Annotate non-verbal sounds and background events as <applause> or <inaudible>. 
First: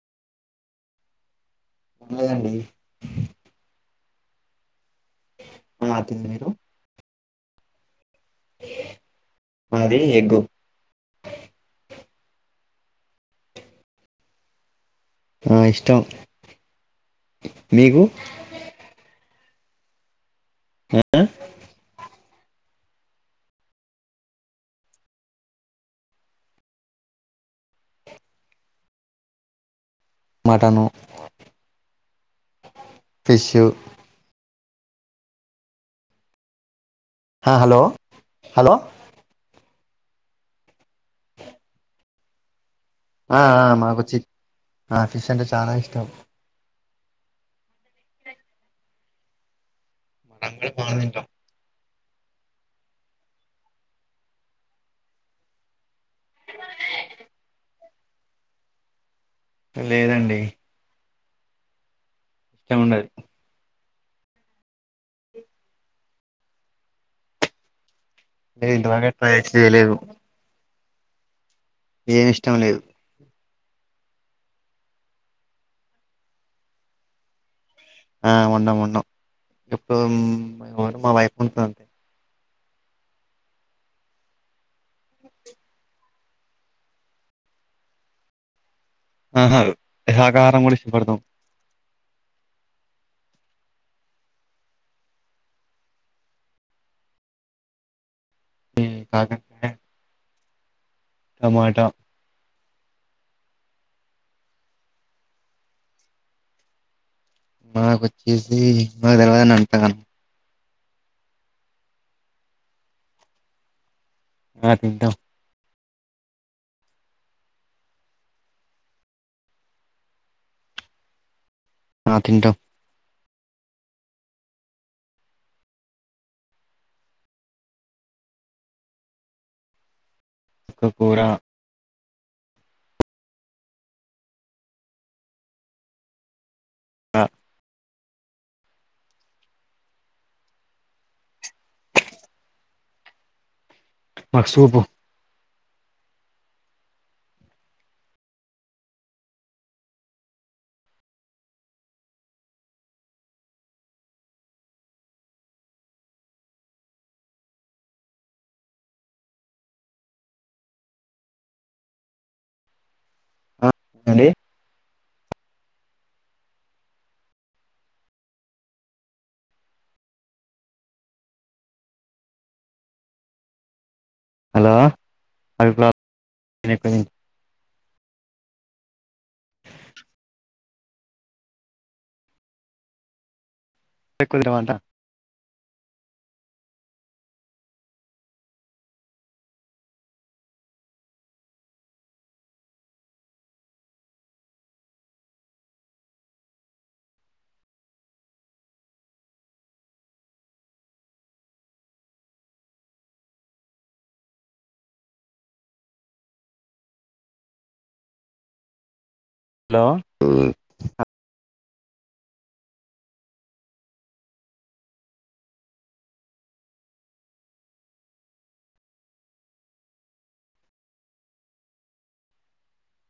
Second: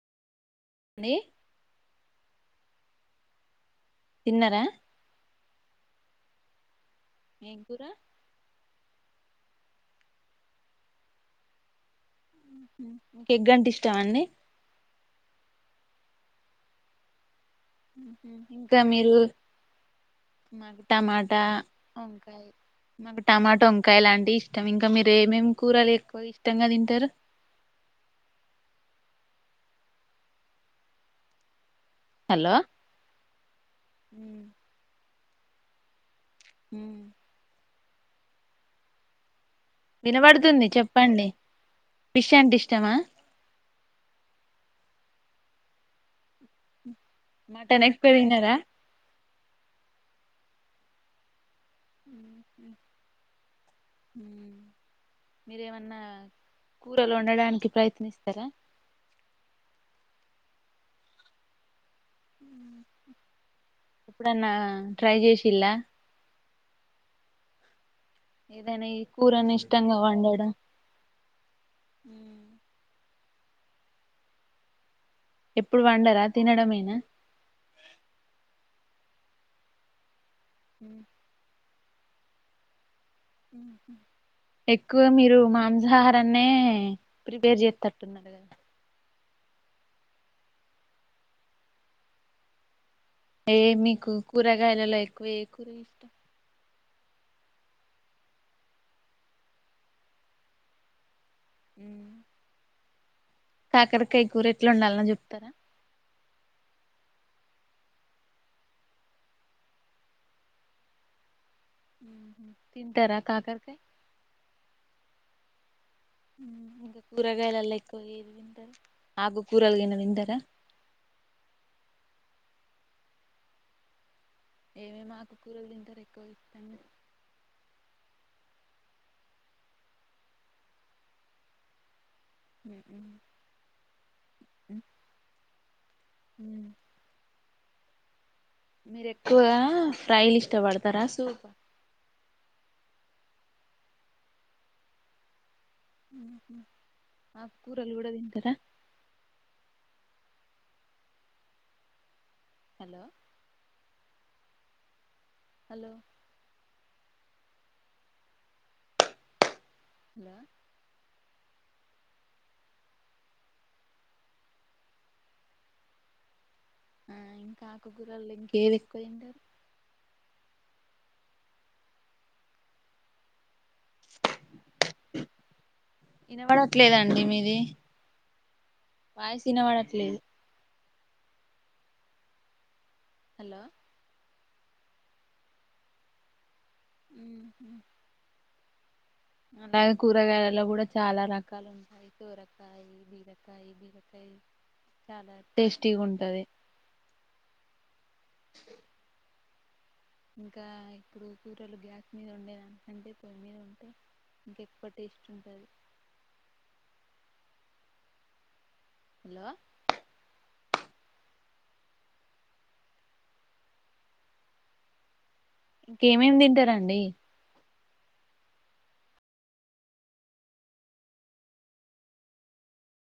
ని లేదండి తిన్నర ఆ తిన్న మీరు ఏ కూర అది ఎగ్గు ఎగ్గంటే ఇష్టమండి ఆ ఇష్టం మీకు ఇంకా మీరు మాకు టమాటా మాకు టమాటోంకాయలంటిష్టం ఇంకా మీరు ఏమేమ్ కూరలు ఎక్కువ ఇష్టంగా తింటారు మటను హలో ఫిష్ ఊ ఆ హలో హలో వినబడుతుంది చెప్పండి ఫిష్ అంటే ఇష్ ఆ ఆ మాకు వొచిప్ ఆ ఫిష్ అంటే చానా ఇష్టం మటన్ ఎక్కువ తినరా అందుకే పాన్ దింటం ఉహు మీరేమన్నా కూరలు ఒండడానికి ప్రయత్నిస్తారా లేదండి ఇష్టముండదు ఎప్పుడన్నా ట్రై చేషిలా నేను ఏదైనా ఈ ఇంతవరకే ట్రై కూరని ఇష్టంగా వండడం ఏం ఇష్టం లేదు ఎప్పుడు వండరా తినడంమేనా. ఆ వండంవండం ఎప్పుడు రు మా వైఫ్ ఉంట ఎక్కువ మీరు మాంసాహారాన్నే ప్రిపేర్ చేస్తట్టున్నారు కదా ఆహా శాకాహారం గుడా ఇష్ట పడతాం. అయే మీకు కూరగాయలలో ఎక్కువ ఏ కూర ఇష్టం. కాకర కాయ టమాటా కాకరకాయ కూర ఎట్లా వండాల్నో చెప్తారా. మాకొచ్చేసి మాకు నాకు తెల్వది అంతగనం. తింటరా కాకర కాయ్ ఆ తింటం ఇంకా కూరగాయలల్ల ఎక్కువ ఏది తింటరు, ఆకు కూరలు గిన తింటరా. ఆ తింటం ఏమేమి ఆకుకూరలు తింటరు, ఎక్కువ ఇష్టంగా. చుక్క కూర ఉమ్ ఆ మీరు ఎక్కువగా ఫ్రైలు ఇష్టపడతరా, సూప్ మక్సూపు ఆకు కూరలు కూడా తింటరా హలో హలో <inaudible> ఆ ఏండి ఆ ఇంకా ఆకుకూరల్ల ఇంకేవి ఎక్కువ ఇష్టం. హలో అ భి <unintelligible> వినబడట్లేదండి వాయసినపడట్లేదు. హలో కుదరవాట ఉ అలాగే కూరగాయల్లో కూడా చాలా రకాలు ఉంటయి, కూరకాయ బీరకాయ బీరకాయ చాలా టేస్టీగా ఉంటది. ఇంకా ఇప్పుడు కూరలు గ్యాస్ మీద వండేదానికంటే, పొయ్యి మీద ఉంటే ఇంకా ఎక్కువ టేస్ట్ ఉంటుంది. హలో ఇంకేమేమి తింటరండి